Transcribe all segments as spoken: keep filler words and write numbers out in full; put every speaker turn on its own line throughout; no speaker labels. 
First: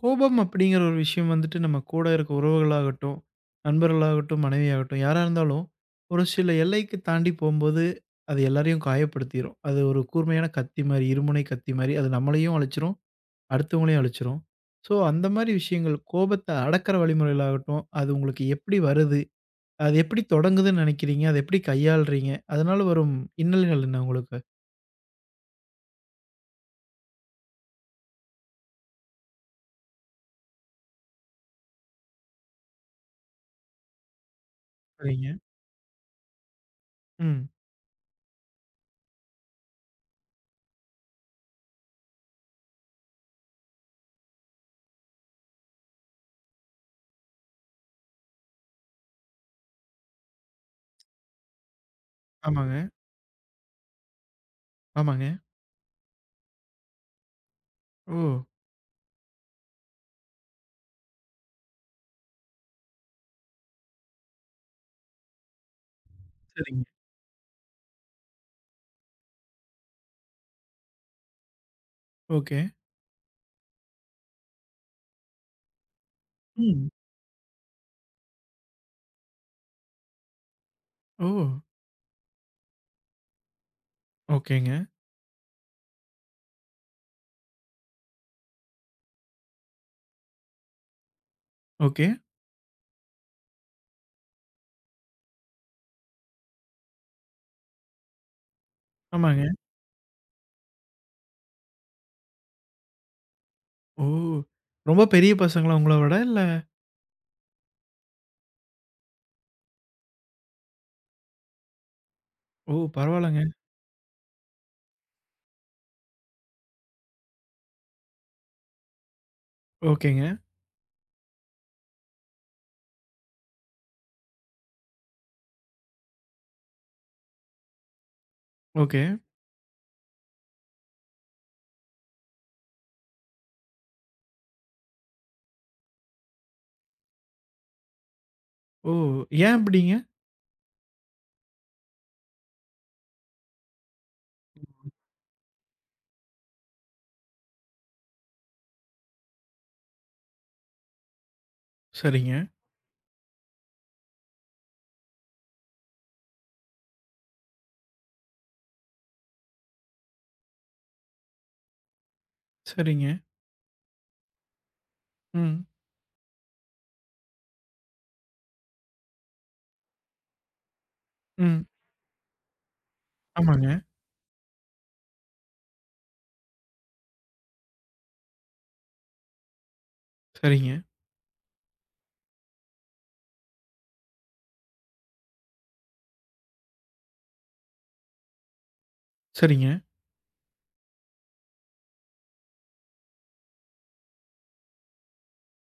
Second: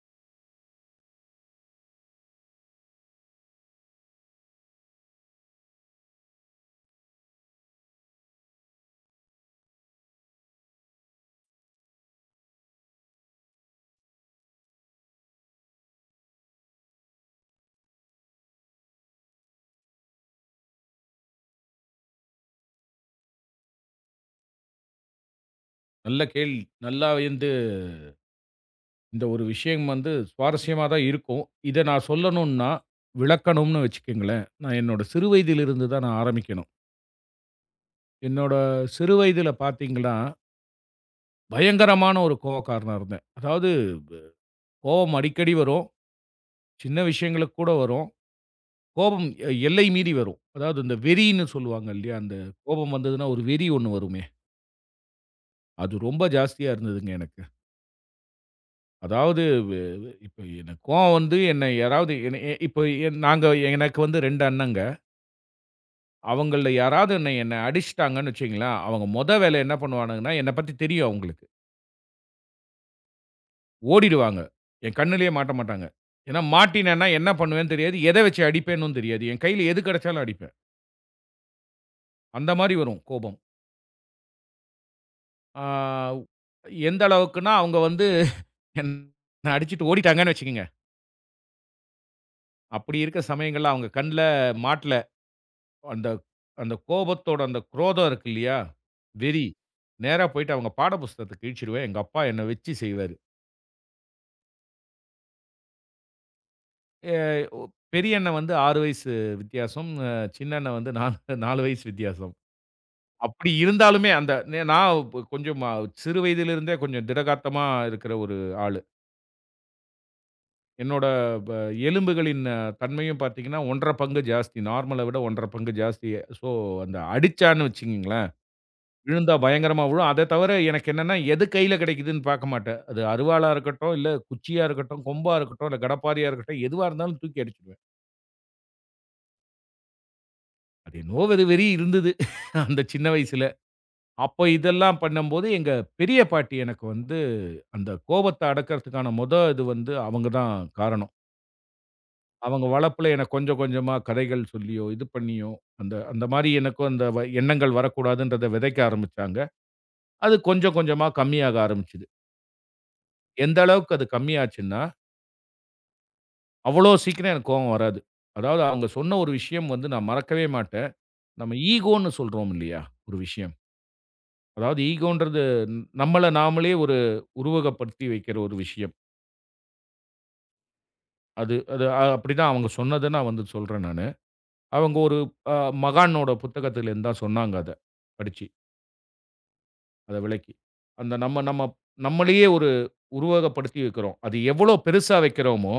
கோபம் அப்படிங்கிற ஒரு விஷயம் வந்துட்டு நம்ம கூட இருக்க உறவுகளாகட்டும், நண்பர்களாகட்டும், மனைவியாகட்டும் யாரா இருந்தாலும், ஒரு சில எல்லைக்கு தாண்டி போம்போது, அது எல்லாரையும் காயப்படுத்திரும். அது ஒரு கூர்மையான கத்தி மாரி, இருமுனை கத்தி மாரி. அது நம்மளையும் அழிச்சிரும், அடுத்தவங்களையும் அழிச்சிரும். ஸோ அந்த மாரி விஷயங்கள் கோபத்த அடக்குற வழிமுறைகளாகட்டும், அது உங்களுக்கு எப்படி வருது? அது எப்படி தொடங்குதுன்னு நினைக்கிறீங்க? அத எப்படி கையாளுறீங்க? அதனால வரும் இன்னல்கள் என்ன உங்களுக்கு?
நல்ல கேள்வி. நல்லா வந்து இந்த ஒரு விஷயம் வந்து சுவாரஸ்யமா தான் இருக்கும். இத நான் சொல்லணும்னா, விளக்கணும்னு வச்சுக்கங்களேன். நான் என்னோட சிறு
சரிங்க.
வயதிலிருந்து தான் நான் ஆரம்பிக்கணும்.
ம்.
என்னோட சிறு வயதில பார்த்தீங்கன்னா, பயங்கரமான ஒரு கோவக்காரனா இருந்தேன். அதாவது ப கோவம் அடிக்கடி வரும். சின்ன விஷயங்களுக்கு கூட வரும். கோபம் எ எல்லை மீறி வரும். அதாவது இந்த வெறின்னு சொல்லுவாங்க இல்லையா? அந்த
ஆமாங்க,
கோபம் வந்ததுன்னா ஒரு வெறி ஒண்ணு வருமே!
ஆமாங்க.
அது ரொம்ப ஜாஸ்தியா இருந்ததுங்க எனக்கு.
ஓ!
அதாவது வ் இப்ப எனக்கு கோவம் வந்து என்ன யாராவது என்ன எ இப்ப என் நாங்க எனக்கு வந்து இரண்டு அண்ணங்க. அவங்கள்ல
சரிங்க.
யாராவது என்ன என்ன அடிச்சுட்டாங்கன்னு வச்சுக்கங்களேன், அவங்க மொத வேலை என்ன பண்ணுவானுங்கன்னா, என்ன பத்தி தெரியும் அவங்களுக்கு.
ஓகே.
ஓடிடுவாங்க. என் கண்ணுலயே மாட்ட மாட்டாங்க. ஏன்னா
ம்.
மாட்டினேன்னா என்ன பண்ணுவேன்னு தெரியாது. எத வச்சு அடிப்பேன்னும் தெரியாது. என் கையில எது கிடைச்சாலும் அடிப்பேன்.
ஓ!
அந்த மாரி வரும் கோபம்.
ஓகேங்க.
ஆ எந்த அளவுக்குன்னா, அவங்க வந்து என்ன அடிச்சுட்டு ஓடிட்டாங்கன்னு வச்சுக்கங்க.
ஓகே.
அப்படி இருக்க சமயங்கள்ல அவங்க கண்ல மாட்டல அந்த அந்த கோபத்தோட அந்த குரோதம் இருக்கு இல்லையா?
ஆமாங்க.
வெறி. நேரா போயிட்டு அவங்க பாட புஸ்தகத்த கிழிச்சிருவேன். எங்க அப்பா என்ன வச்சு செய்வாரு.
ஓ! ரொம்ப பெரிய பசங்களா உங்கள விட? இல்ல.
எ ஒ பெரிய அண்ணன் வந்து ஆறு வயசு வித்தியாசம். அ சின்ன அண்ணன் வந்து நான்கு நான்கு வயசு வித்தியாசம்.
ஓ! பரவால்லங்க.
அப்படி இருந்தாலுமே அந்த நே நான் ப கொஞ்சம் அ சிறு வயதிலிருந்தே கொஞ்சம் திடகாத்தமா இருக்கிற ஒரு ஆளு.
ஓகேங்க.
என்னோட ப எலும்புகளின் அஹ், தன்மையும் பார்த்தீங்கன்னா, ஒன்றரை பங்கு ஜாஸ்தி. நார்மல விட ஒன்றரை பங்கு ஜாஸ்தி. ஸோ அந்த அடிச்சான்னு வச்சுக்கங்களேன்
ஓகே.
விழுந்தா பயங்கரமா விழும். அத தவிர எனக்கு என்னன்னா, எது கையில கிடைக்குதுன்னு பார்க்க மாட்டேன். அது அருவாளா இருக்கட்டும், இல்ல குச்சியா இருக்கட்டும், கொம்பா இருக்கட்டும், இல்ல கடப்பாரையா இருக்கட்டும், எதுவா இருந்தாலும் தூக்கி அடிச்சுடுவேன்.
ஓ! ஏன் அப்படிங்க?
அது என்னவோ ஒரு வெறி இருந்தது. அந்த சின்ன வயசுல. அப்ப இதெல்லாம் பண்ணும்போது, எங்க பெரிய பாட்டி எனக்கு வந்து அந்த கோபத்த அடக்கிறதுக்கான மொத இது வந்து அவங்க தான் காரணம்.
சரிங்க,
அவங்க வளர்ப்புல எனக்கு கொஞ்சம் கொஞ்சமா கதைகள் சொல்லியோ, இது பண்ணியோ, அந்த அந்த மாரி எனக்கும் அந்த வ எண்ணங்கள் வரக்கூடாதுன்றத விதைக்க ஆரம்பிச்சாங்க. அது கொஞ்சம் கொஞ்சமா கம்மியாக ஆரம்பிச்சது.
சரிங்க.
எந்த அளவுக்கு அது கம்மியாச்சுன்னா
ம்,
அவ்வளோ சீக்கிரம் எனக்கு கோவம் வராது. அதாவது அவங்க சொன்ன ஒரு விஷயம் வந்து நான் மறக்கவே மாட்டேன். நம்ம
ம்.
ஈகோன்னு சொல்றோம் இல்லையா? ஒரு விஷயம்.
ஆமாங்க.
அதாவது ஈகோன்றது ந- நம்மள நாமளே ஒரு உருவகப்படுத்தி வைக்கிற ஒரு விஷயம்.
சரிங்க,
அது அது அ- அப்படிதான் அவங்க சொன்னத நான் வந்து சொல்றேன் நானு. அவங்க ஒரு அ மகானோட புத்தகத்திலேருந்து தான் சொன்னாங்க அத. படிச்சு,
சரிங்க.
அத விளக்கி. அந்த நம்ம நம்ம நம்மளையே ஒரு உருவகப்படுத்தி வைக்கிறோம். அது எவ்வளோ பெருசா வைக்கிறோமோ,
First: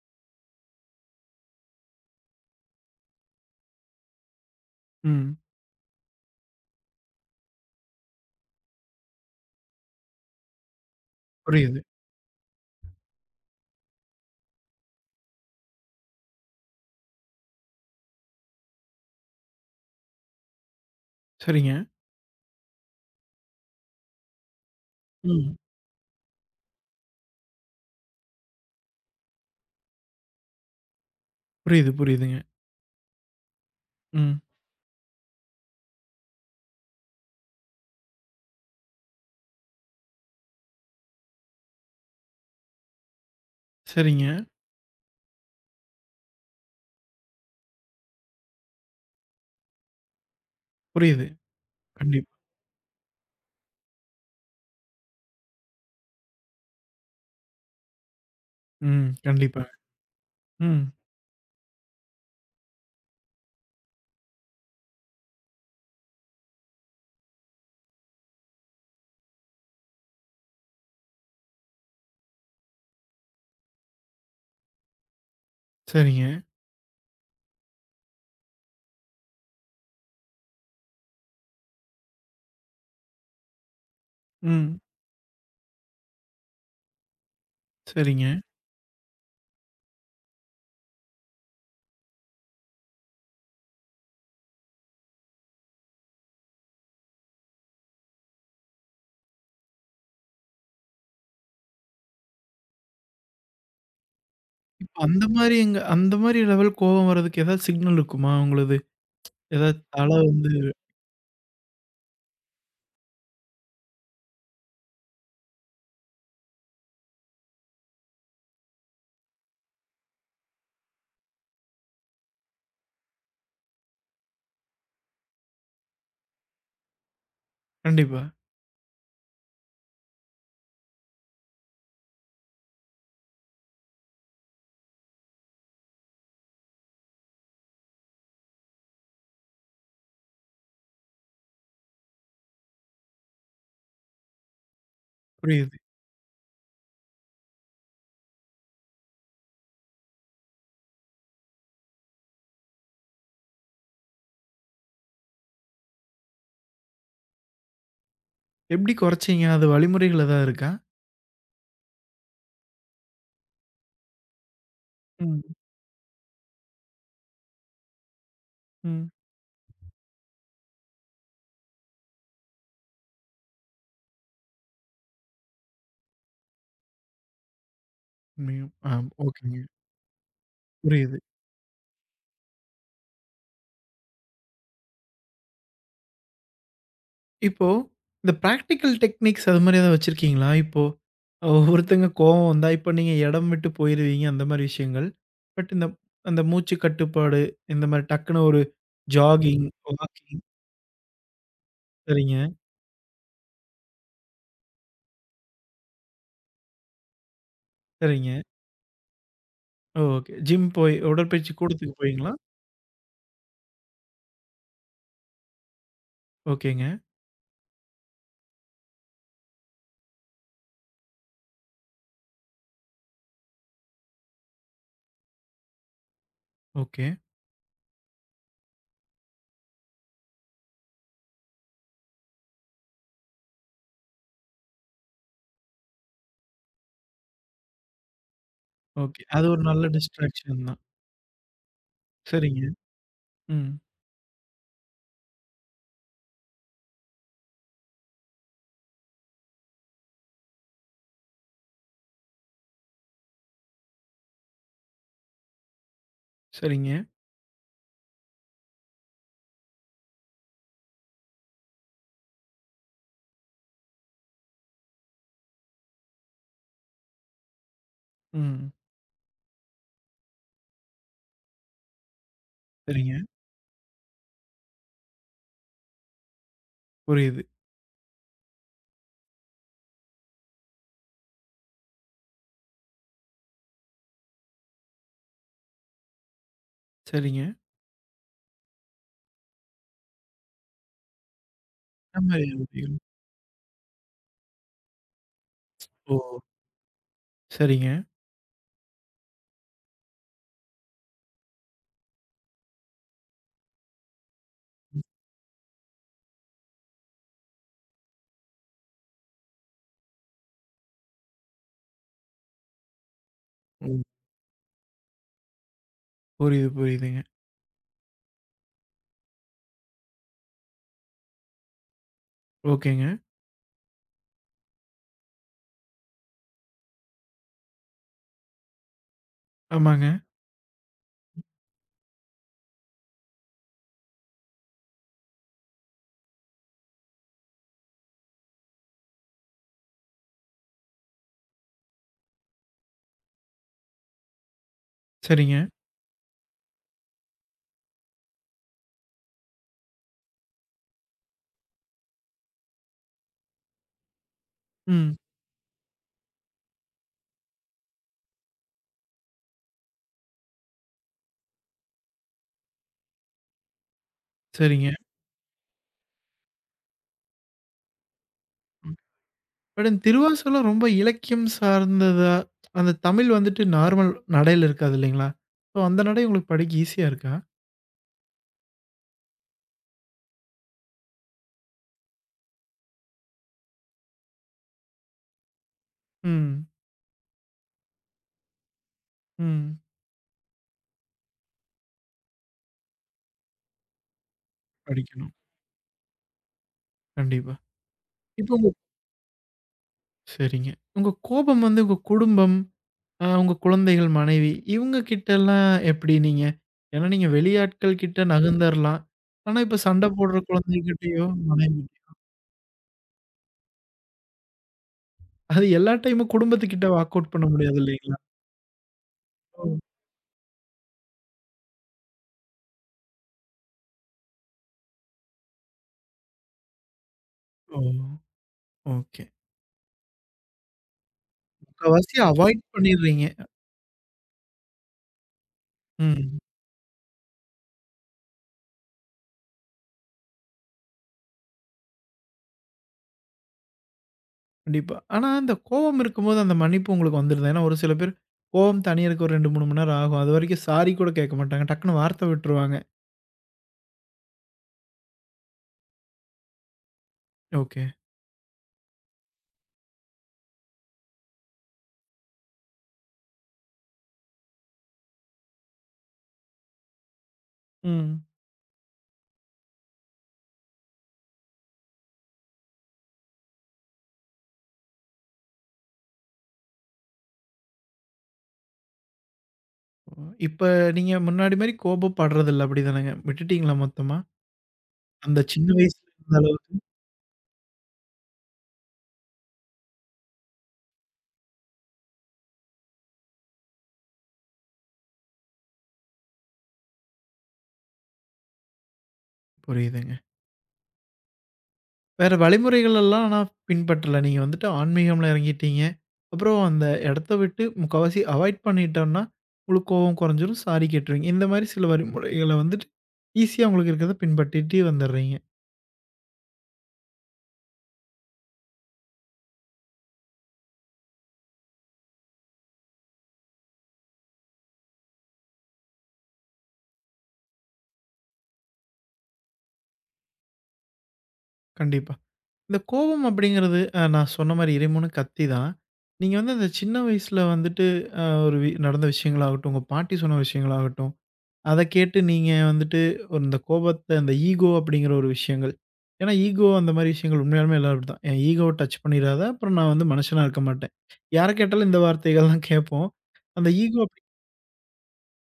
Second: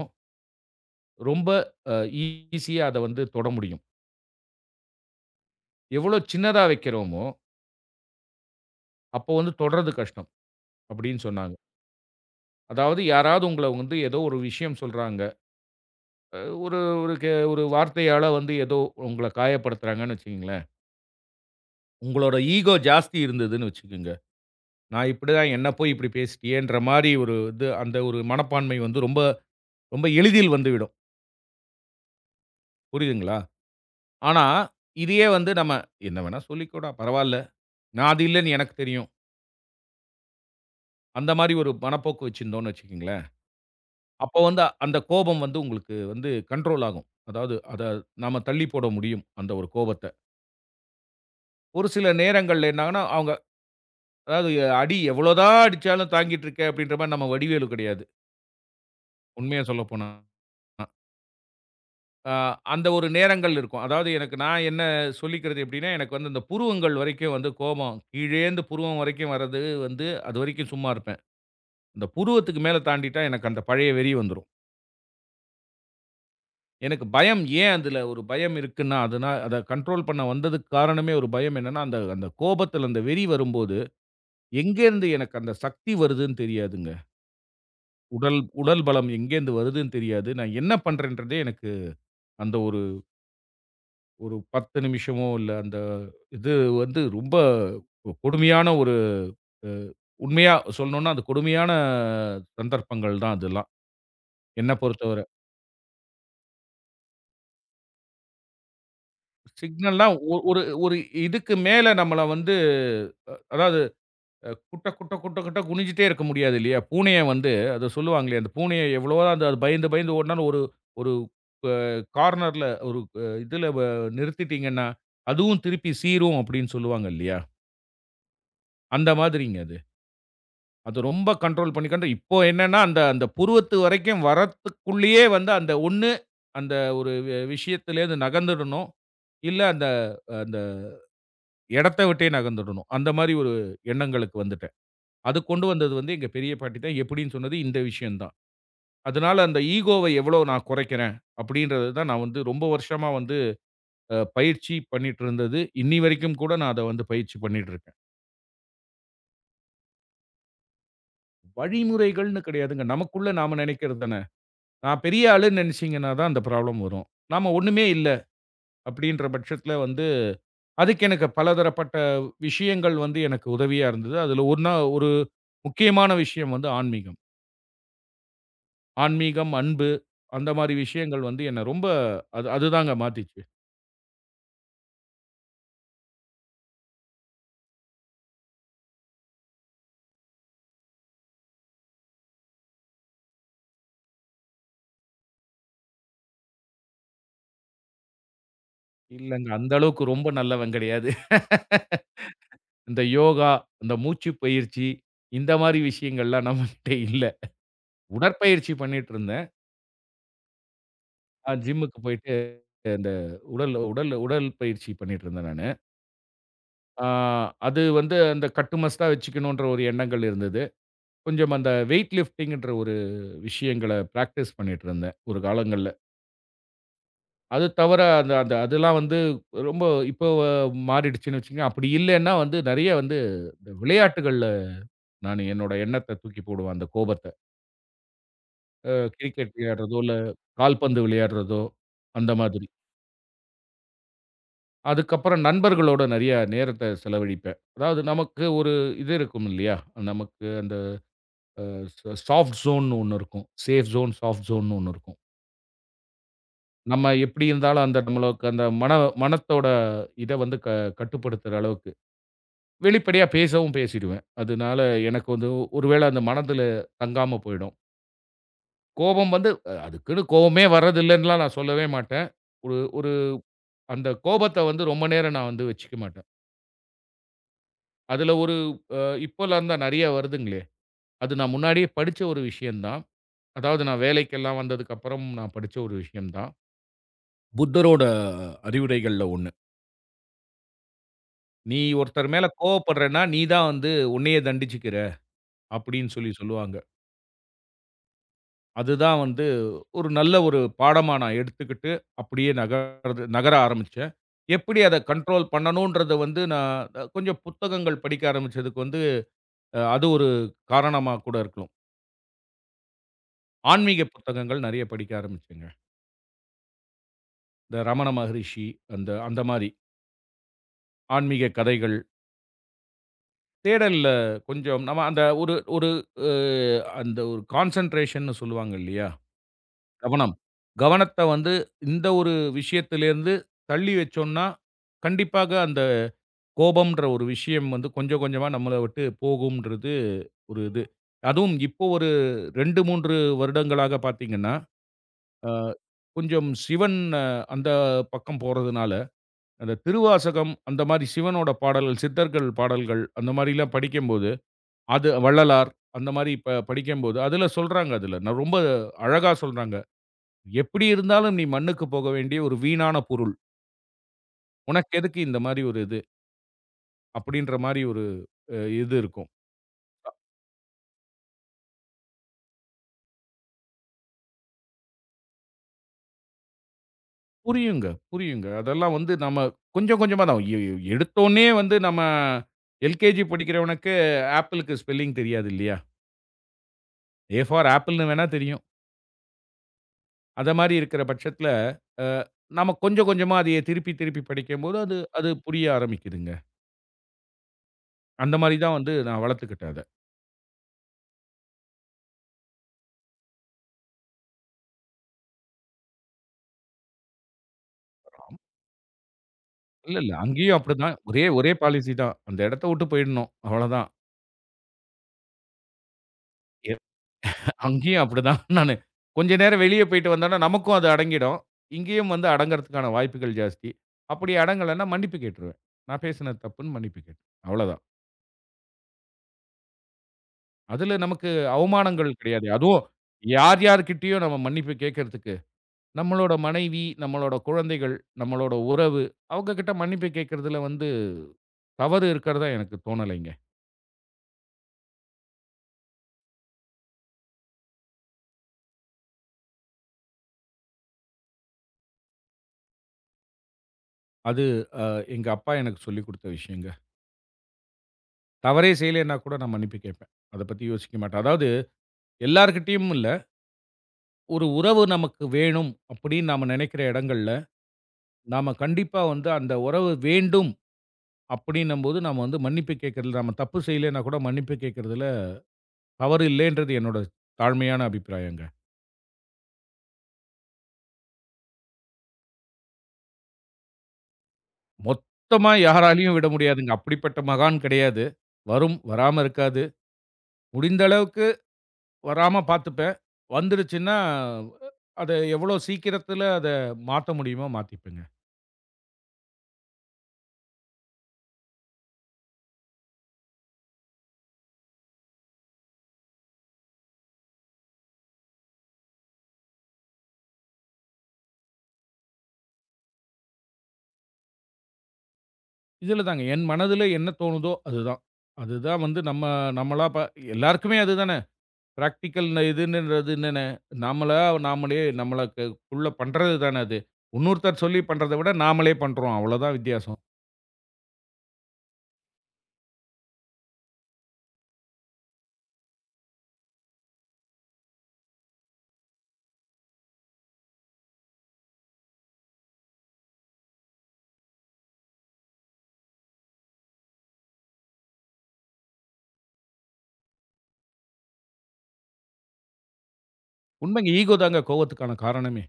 ரொம்ப அ ஈஸியா அத வந்து தொட முடியும்.
ம்.
எவ்வளோ சின்னதா வைக்கிறோமோ அப்போ வந்து தொடர்றது கஷ்டம் அப்படின்னு சொன்னாங்க.
புரியுது.
அதாவது யாராவது உங்கள வந்து ஏதோ ஒரு விஷயம் சொல்றாங்க. அ ஒரு ஒரு கே ஒரு வார்த்தையால வந்து ஏதோ உங்கள காயப்படுத்துறாங்கன்னு வச்சுக்கங்களேன்.
சரிங்க.
உங்களோட ஈகோ ஜாஸ்தி இருந்ததுன்னு வச்சுக்கங்க. நான் இப்படிதான்
ம்.
என்ன போய் இப்படி பேசிட்டியேன்ற மாரி ஒரு இது அந்த ஒரு மனப்பான்மை வந்து ரொம்ப ரொம்ப எளிதில் வந்துவிடும்.
புரியுது, புரியுதுங்க.
புரியுதுங்களா?
ம்.
ஆனா, இதையே வந்து நம்ம என்ன வேணா சொல்லிக்கோடா பரவால்ல. நான் அது இல்லன்னு எனக்கு தெரியும். அந்த மாரி ஒரு மனப்போக்கு வச்சிருந்தோம்னு வச்சுக்கங்களேன். அப்ப
சரிங்க.
வந்து அந்த கோபம் வந்து உங்களுக்கு வந்து கண்ட்ரோல் ஆகும். அதாவது அத நாம தள்ளி போட முடியும், அந்த ஒரு கோபத்த.
புரியுது.
ஒரு சில
கண்டிப்பா.
நேரங்கள்ல என்ன ஆகும்னா, அவங்க அதாவது அடி எவ்வளோதான் அடிச்சாலும் தாங்கிட்டு இருக்க அப்படின்ற மாரி நம்ம வடிவேலு கிடையாது.
ம்.
உண்மைய
கண்டிப்பாங்க.
சொல்லப்போனா.
ம்.
அ அந்த ஒரு நேரங்கள் இருக்கும். அதாவது எனக்கு நான் என்ன சொல்லிக்கிறது எப்படின்னா, எனக்கு வந்து இந்த புருவங்கள் வரைக்கும் வந்து கோபம் கீழேந்து புருவம் வரைக்கும் வர்றது வந்து அதுவரைக்கும் சும்மா இருப்பேன். இந்த புருவத்துக்கு மேல தாண்டிட்டா எனக்கு அந்த பழைய வெறி வந்துரும்.
சரிங்க.
எனக்கு பயம் ஏன் அதில ஒரு பயம் இருக்குன்னா, அதுனா அத கண்ட்ரோல் பண்ண வந்ததுக்கு காரணமே ஒரு பயம் என்னன்னா, அந்த அந்த கோபத்துல அந்த வெறி வரும்போது,
ம்.
எங்கேருந்து எனக்கு அந்த சக்தி வருதுன்னு தெரியாதுங்க.
சரிங்க.
உடல் உடல் பலம் எங்கேருந்து வருதுன்னு தெரியாது. நான் என்ன பண்றேன்றதே எனக்கு அந்த ஒரு ஒரு பத்து நிமிஷமோ இல்ல அந்த இது வந்து ரொம்ப கொடுமையான ஒரு அ உண்மையா சொல்லணும்னா, அது கொடுமையான சந்தர்ப்பங்கள் தான் அதெல்லாம். என்ன
இப்ப
பொறுத்தவர.
அந்த மாரி எங்க அந்த மாரி லெவல் கோவம் வர்றதுக்கு ஏதாவது சிக்னல் இருக்குமா உங்களது? ஏதாவது
சிக்னல்னா
தல
ஒ
வந்து
ஒரு ஒரு இதுக்கு மேல நம்மள வந்து அ அதாவது அ குட்ட குட்ட குட்ட குட்ட குனிஞ்சிட்டே இருக்க முடியாது இல்லையா? பூனைய வந்து அத சொல்லுவாங்களே, அந்த பூனைய எவ்வளோதான் அந்த அது பயந்து பயந்து ஓடுனாலும் ஒரு ஒரு அ கார்னர்ல ஒரு அ இதுல வ நிறுத்திட்டீங்கன்னா, அதுவும் திருப்பி சீரும் அப்படின்னு சொல்லுவாங்க இல்லையா?
கண்டிப்பா.
அந்த மாதிரிங்க அது. அது ரொம்ப கண்ட்ரோல் பண்ணி கண்ட்ரோ இப்போ என்னன்னா, அந்த அந்த புருவத்து வரைக்கும் வரத்துக்குள்ளேயே வந்து அந்த ஒண்ணு அந்த ஒரு வி விஷயத்துலேருந்து நகர்ந்துடணும். இல்ல அந்த அந்த இடத்த விட்டே நகர்ந்துடணும். அந்த மாரி ஒரு எண்ணங்களுக்கு வந்துட்டேன். அது கொண்டு
புரியுது.
வந்தது வந்து எங்க பெரிய பாட்டி தான். எப்படின்னு சொன்னது இந்த விஷயம் தான். அதனால அந்த ஈகோவ எவ்வளோ நான் குறைக்கிறேன் அப்படின்றது தான் நான் வந்து ரொம்ப வருஷமா வந்து அ பயிற்சி பண்ணிட்டு இருந்தது. இன்னி வரைக்கும் கூட நான் அத வந்து பயிற்சி பண்ணிட்டு இருக்கேன்.
எப்படி குறைச்சீங்க? அது வழிமுறைகள் ஏதாவது இருக்கா?
வழிமுறைகள்னு கிடையாதுங்க. நமக்குள்ள நாம நெனைக்கிறது தானே. நான் பெரிய
ம்,
ஆளுன்னு நெனைச்சீங்கன்னா தான் அந்த ப்ராப்ளம் வரும். நாம ஒண்ணுமே இல்ல
ம்.
அப்படின்ற பட்சத்தில வந்து அதுக்கு எனக்கு பலதரப்பட்ட விஷயங்கள் வந்து எனக்கு உதவியா இருந்தது. அதுல ஒண்ணா ஒரு முக்கியமான விஷயம் வந்து ஆன்மீகம்.
உண்மையும். ஆ,
ஆன்மீகம்,
ஓகேங்க.
அன்பு அந்த மாரி
புரியுது.
விஷயங்கள் வந்து என்ன ரொம்ப அது அதுதாங்க மாத்திச்சு.
இப்போ இந்த பிராக்டிகல் டெக்னிக்ஸ் அது மாரி ஏதாவது வச்சிருக்கீங்களா? இப்போ ஒவ்வொருத்தங்க கோவம் வந்தா, இப்ப நீங்க இடம் விட்டு போயிருவீங்க அந்த மாரி விஷயங்கள். பட் இந்த அந்த மூச்சு கட்டுப்பாடு, இந்த மாரி டக்குனு ஒரு
இல்லங்க
ஜாகிங்,
அந்த அளவுக்கு ரொம்ப
வாக்கிங்,
நல்லவன் கிடையாது.
சரிங்க,
இந்த யோகா, இந்த மூச்சு பயிற்சி இந்த மாரி விஷயங்கள்லாம் நம்மகிட்ட இல்ல.
சரிங்க.
உடற்பயிற்சி பண்ணிட்டு இருந்தேன்.
ஓகே. ஜிம் போய்
அ
உடற்பயிற்சி கூடத்துக்கு
ஜிம்முக்கு
போவீங்களா?
போயிட்டு இந்த உடல் உடல் உடல் பயிற்சி பண்ணிட்டு இருந்தேன் நானு.
ஓகேங்க.
ஆ அது வந்து அந்த கட்டு மஸ்தா வச்சுக்கணுன்ற ஒரு எண்ணங்கள் இருந்தது. கொஞ்சம் அந்த வெய்ட் லிஃப்டிங்ன்ற ஒரு விஷயங்கள பிராக்டிஸ் பண்ணிட்டு இருந்தேன் ஒரு காலங்கள்ல.
ஓகே,
அது தவிர அந்த அந்த அதெல்லாம் வந்து ரொம்ப இப்போ மாறிடுச்சுன்னு வச்சுக்கங்க. அப்படி இல்லன்னா வந்து நெறைய வந்து இந்த விளையாட்டுகள்ல நான் என்னோட எண்ணத்த தூக்கி போடுவேன் அந்த கோபத்த. அ
ஓகே. அது
கிரிக்கெட்
ஒரு நல்ல
விளையாடுறதோ, இல்ல
டிஸ்ட்ராக்ஷன் தான்.
கால்பந்து விளையாடுறதோ அந்த
சரிங்க.
மாதிரி.
ம்.
அதுக்கப்புறம் நண்பர்களோட நெறைய நேரத்த செலவழிப்பேன். அதாவது நமக்கு ஒரு இது இருக்கும் இல்லையா? நமக்கு அந்த ச சாஃப்ட் ஜோன்னு ஒண்ணு இருக்கும். சேஃப் ஜோன், சாஃப்ட் ஜோன்னு ஒண்ணு இருக்கும்.
சரிங்க.
நம்ம எப்படி இருந்தாலும் அந்த நம்மளுக்கு அந்த மன மனத்தோட இத வந்து க கட்டுப்படுத்துற அளவுக்கு வெளிப்படையா பேசவும் பேசிடுவேன். அதனால எனக்கு வந்து ஒரு வேள அந்த மனதுல தங்காம போயிடும்.
ம்.
கோபம் வந்து அ அதுக்குன்னு கோவமே வர்றதில்லன்னுலாம் நான் சொல்லவே மாட்டேன். ஒரு ஒரு
சரிங்க.
அந்த கோபத்த வந்து ரொம்ப நேரம் நான் வந்து வச்சுக்க மாட்டேன்.
புரியுது.
அதுல ஒரு அ இப்போலாம் தான் நெறைய வருதுங்களே! அது நான் முன்னாடியே படிச்ச ஒரு விஷயம் தான். அதாவது நான் வேலைக்கெல்லாம் வந்ததுக்கப்புறம் நான் படிச்ச ஒரு விஷயம் தான்.
சரிங்க.
புத்தரோட அறிவுரைகள்ல ஒண்ணு. "நீ
என்ன
ஒருத்தர் மேல
மாரி ஓவியம்?
கோவப்படுறன்னா, நீ தான் வந்து உன்னையே தண்டிச்சுக்கிற" அப்படின்னு
ஓ!
சொல்லி சொல்லுவாங்க.
சரிங்க.
அதுதான் வந்து ஒரு நல்ல ஒரு பாடமா நான் எடுத்துக்கிட்டு, அப்படியே நகர்றது நகர ஆரம்பிச்சேன். எப்படி அத கண்ட்ரோல் பண்ணணும்ன்றத வந்து நான் அஹ், கொஞ்சம் புத்தகங்கள் படிக்க ஆரம்பிச்சதுக்கு வந்து, அஹ், அது ஒரு காரணமா கூட இருக்கலாம்.
ம்.
ஆன்மீக புத்தகங்கள் நெறைய படிக்க ஆரம்பிச்சேங்க.
புரியுது, புரியுதுங்க.
இந்த ரமண மகரிஷி அந்த அந்த மாரி ஆன்மீக கதைகள்,
ஓகேங்க.
தேடல்ல கொஞ்சம் நம்ம அந்த ஒரு ஒரு அ அந்த ஒரு கான்சன்ட்ரேஷன்னு சொல்லுவாங்க இல்லையா?
ஆமாங்க.
கவனம். கவனத்த வந்து இந்த ஒரு விஷயத்திலேருந்து தள்ளி வச்சோம்னா, கண்டிப்பாக அந்த கோபம்ன்ற ஒரு விஷயம் வந்து கொஞ்சம் கொஞ்சமா நம்மள விட்டு போகும்ன்றது ஒரு இது. அதுவும் இப்போ ஒரு இரண்டு, மூன்று வருடங்களாக பார்த்தீங்கன்னா,
சரிங்க.
கொஞ்சம் சிவன் அஹ், அந்த பக்கம் போறதுனால, அந்த திருவாசகம் அந்த மாரி சிவனோட பாடல்கள், சித்தர்கள் பாடல்கள் அந்த மாரிலாம் படிக்கும்போது, அது
ம்.
வள்ளலார் அந்த மாரி ப படிக்கும்போது, அதுல சொல்றாங்க அதுல. நான் ரொம்ப அழகா சொல்றாங்க. "எப்படி இருந்தாலும் நீ மண்ணுக்கு போக வேண்டிய ஒரு வீணான பொருள்.
சரிங்க.
உனக்கு எதுக்கு இந்த மாரி ஒரு இது?" அப்படின்ற மாரி ஒரு அ இது இருக்கும்.
பட் இந்த திருவாசகம் ரொம்ப இலக்கியம் சார்ந்ததா? அந்த தமிழ் வந்துட்டு நார்மல் நடையில இருக்காது இல்லைங்களா? ஸோ அந்த நடை உங்களுக்கு படிக்க ஈஸியா இருக்கா?
புரியுங்க, புரியுங்க. அதெல்லாம் வந்து நம்ம கொஞ்சம் கொஞ்சமா தான். எ எ எடுத்தோனே வந்து நம்ம எல்கேஜி படிக்கிறவனுக்கு ஆப்பிளுக்கு ஸ்பெல்லிங் தெரியாது இல்லையா?
ம்.
ஏ ஃபார் ஆப்பிள்ன்னு வேணா தெரியும்.
ம்.
அத மாரி இருக்கிற பட்சத்தில, அ நம்ம கொஞ்சம் கொஞ்சமா அதைய திருப்பி திருப்பி படிக்கும்போது அது அது
படிக்கணும்.
புரிய ஆரம்பிக்குதுங்க.
கண்டிப்பா.
அந்த
இப்போ
மாரி
உங்க
தான் வந்து நான் வளர்த்துக்கிட்டேன் அத.
சரிங்க. உங்க கோபம் வந்து உங்க குடும்பம் ஆ உங்க குழந்தைகள், மனைவி இவங்க கிட்டலாம் எப்படி நீங்க? ஏன்னா நீங்க வெளியாட்கள் கிட்ட நகர்ந்தரலாம். ஆனா, இப்ப
இல்ல,
சண்ட
இல்ல.
போடுற
அங்கேயும் அப்படிதான். ஒரே
குழந்தைகிட்டயோ,
ஒரே
மனைவி
பாலிசி தான். அந்த இடத்த விட்டு போயிடணும். அவ்வளதான்.
அது எல்லா டைமும் குடும்பத்துக்கிட்ட வாக் அவுட் பண்ண முடியாது
அங்கேயும்
இல்லைங்களா?
அப்படிதான் நானு. கொஞ்ச நேரம்
ஓ!
வெளிய போயிட்டு வந்தோம்னா, நமக்கும் அது அடங்கிடும். இங்கேயும் வந்து அடங்கறதுக்கான வாய்ப்புகள் ஜாஸ்தி. அப்படி அடங்கலன்னா மன்னிப்பு கேட்டுருவேன். நான் பேசினது தப்புன்னு மன்னிப்பு கேட்டுருவேன்.
ஓ!
அவ்வளதான்.
ஓகே.
அதுல நமக்கு
முக்காவாசி
அவமானங்கள் கிடையாது.
அவாய்ட்
அதுவும்
பண்ணிடுறீங்க.
யார் யார்கிட்டயும் நம்ம மன்னிப்பு கேட்கறதுக்கு, நம்மளோட
ம்.
மனைவி, நம்மளோட குழந்தைகள், நம்மளோட உறவு, அவங்க கிட்ட மன்னிப்பு கேட்கறதுல வந்து தவறு இருக்கிறதா எனக்கு தோணலைங்க.
கண்டிப்பா. ஆனா, அந்த கோவம் இருக்கும்போது அந்த மன்னிப்பு உங்களுக்கு வந்துருதா? ஏன்னா, ஒரு சில பேர் கோவம் தணியறக்கு ஒரு ரெண்டு, மூணு மணி நேரம் ஆகும். அதுவரைக்கும் சாரி கூட கேட்க மாட்டாங்க. டக்குனு வார்த்த விட்டுருவாங்க.
அது அ எங்க அப்பா எனக்கு சொல்லிக் குடுத்த விஷயங்க.
ஓகே.
தவறே செய்யலைன்னா கூட நான் மன்னிப்பு கேட்பேன். அத பத்தி யோசிக்க மாட்டேன். அதாவது எல்லார்கிட்டயும் இல்ல. ஒரு உறவு நமக்கு வேணும் அப்படின்னு நாம நினைக்கிற இடங்கள்ல,
ம்.
நாம கண்டிப்பா வந்து அந்த உறவு வேண்டும் அப்படின்னம்போது, நாம வந்து மன்னிப்பு கேட்கறதுல நாம தப்பு செய்யலைன்னா கூட மன்னிப்பு கேட்கறதுல தவறு இல்லைன்றது என்னோட தாழ்மையான அபிப்பிராயங்க.
இப்ப நீங்க முன்னாடி மாரி கோபப்படுறதில்ல அப்படிதானங்க? விட்டுட்டீங்களா மொத்தமா? அந்த
மொத்தமா
சின்ன வயசுல
யாராலயும் விட
இருந்த
முடியாதுங்க.
அளவுக்கு
அப்படிப்பட்ட மகான் கிடையாது. வரும், வராம இருக்காது. முடிந்த அளவுக்கு வராம பார்த்துப்பேன். வந்துடுச்சுன்னா, அத எவ்வளோ சீக்கிரத்துல அத மாத்த முடியுமோ மாத்திப்பேங்க.
புரியுதுங்க. வேற வழிமுறைகள் எல்லாம் ஆனா பின்பற்றல. நீங்க வந்துட்டு ஆன்மீகம்ல இறங்கிட்டீங்க. அப்புறம் அந்த இடத்த விட்டு முக்காவாசி அவாய்ட் பண்ணிட்டோம்னா, உங்களுக்கு கோவம் குறைஞ்சிரும், சாரி கேட்டுருவீங்க. இந்த மாரி சில வழிமுறைகள வந்துட்டு ஈஸியா உங்களுக்கு இருக்கிறத பின்பற்றிட்டு வந்துடுறீங்க.
இதுல தாங்க என் மனதுல என்ன தோணுதோ அதுதான். அதுதான் வந்து நம்ம நம்மளா ப எல்லாருக்குமே அதுதான பிராக்டிகல் ந இதுன்றது என்னன்ன, நாமளா நாமளே நம்மளுக்குள்ள பண்றது தான அது. இன்னொருத்தர் சொல்லி பண்றத விட நாமளே பண்றோம். அவ்வளோதான் வித்தியாசம்.
கண்டிப்பா. இந்த கோபம் அப்படிங்கிறது அ நான் சொன்ன மாரி இறைவனு கத்தி தான். நீங்க வந்து அந்த சின்ன வயசுல வந்துட்டு அ ஒரு வி நடந்த விஷயங்களாகட்டும், உங்க பாட்டி சொன்ன விஷயங்களாகட்டும் அத கேட்டு நீங்க வந்துட்டு ஒரு இந்த கோபத்த அந்த ஈகோ அப்படிங்கிற ஒரு விஷயங்கள். ஏன்னா ஈகோ அந்த மாரி விஷயங்கள் உண்மையாலுமே எல்லாரும் அப்படித்தான். என் ஈகோவ டச் பண்ணிறாத, அப்புறம் நான் வந்து மனுஷனா இருக்க மாட்டேன். யார கேட்டாலும் இந்த வார்த்தைகள் தான் கேட்போம். அந்த
உண்மைங்க
ஈகோ
ஈகோ
அப்படி
தாங்க கோவத்துக்கான காரணமே.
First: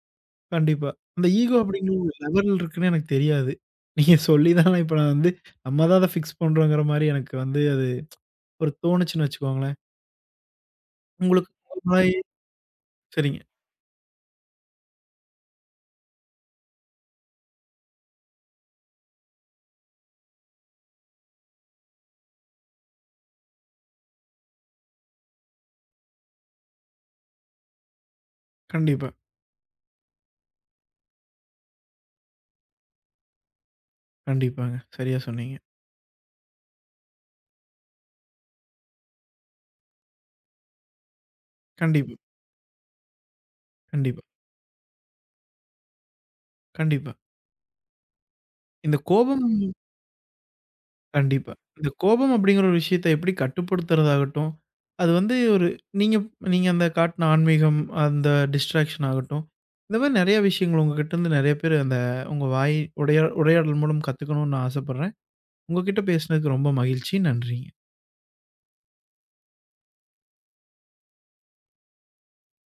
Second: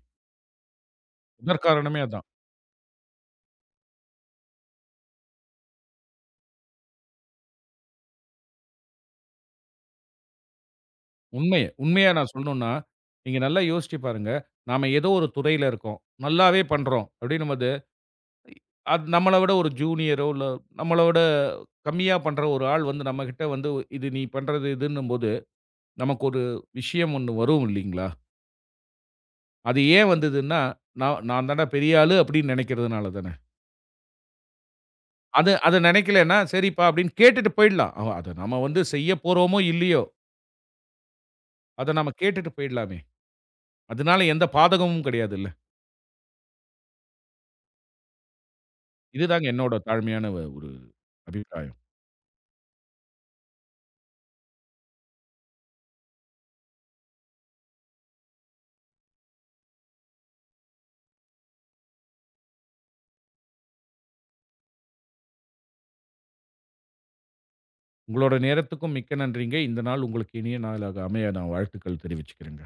கண்டிப்பா. அந்த ஈகோ அப்படிங்கிற
முதற்காரணமே
ஒரு
அதான்.
லெவல் இருக்குன்னு எனக்கு தெரியாது. நீங்க சொல்லி தான் இப்ப நான் வந்து நம்ம தான் அத ஃபிக்ஸ் பண்றோங்கிற மாரி எனக்கு வந்து அது ஒரு தோணுச்சுன்னு வச்சுக்கோங்களேன். உங்களுக்கு
உண்மைய
ஒரு
உண்மையா
நாய்-
நான் சொல்லணும்னா, நீங்க
சரிங்க.
நல்லா யோசிச்சு பாருங்க. நாம ஏதோ ஒரு துறையில இருக்கோம். நல்லாவே பண்றோம் அப்படின்னும்போது, அது நம்மள விட ஒரு ஜூனியரோ, இல்ல நம்மள விட கம்மியா பண்ற ஒரு ஆள் வந்து நம்மகிட்ட வந்து, இது நீ பண்றது இதுன்னும்போது, நமக்கு ஒரு விஷயம் ஒண்ணு வரும் இல்லீங்களா?
கண்டிப்பா,
அது ஏன் வந்ததுன்னா, நான் நான் தான்டா பெரிய ஆளு அப்படின்னு நெனைக்கிறதுனால தானே.
கண்டிப்பாங்க. சரியா
அது
சொன்னீங்க.
அத நெனைக்கலன்னா, சரிப்பா அப்படின்னு கேட்டுட்டு போயிடலாம். அவ அத நம்ம வந்து செய்ய போறோமோ, இல்லையோ, அத நாம
கண்டிப்பா,
கேட்டுட்டு போயிடலாமே.
கண்டிப்பா,
அதனால எந்த பாதகமும் கிடையாதுல்ல.
கண்டிப்பா. இந்த கோபம்
இதுதாங்க என்னோட தாழ்மையான வ ஒரு
கண்டிப்பா.
அபிப்பிராயம்.
இந்த கோபம் அப்படிங்கிற ஒரு விஷயத்த எப்படி கட்டுப்படுத்துறதாகட்டும், அது வந்து ஒரு நீங்க நீங்க அந்த காட்டுன ஆன்மீகம், அந்த டிஸ்ட்ராக்ஷன் ஆகட்டும், இந்த மாரி நெறைய விஷயங்கள் உங்ககிட்ட இருந்து நெறைய பேர் அந்த உங்க வாய் உடையா உரையாடல் மூலம் கத்துக்கணும்னு நான் ஆசைப்படுறேன். உங்ககிட்ட பேசினதுக்கு ரொம்ப மகிழ்ச்சி. நன்றிங்க.
உங்களோட நேரத்துக்கும் மிக்க நன்றிங்க. இந்த நாள் உங்களுக்கு இனிய நாளாக அமைய நான் வாழ்த்துக்கள் தெரிவிச்சுக்கிறேங்க.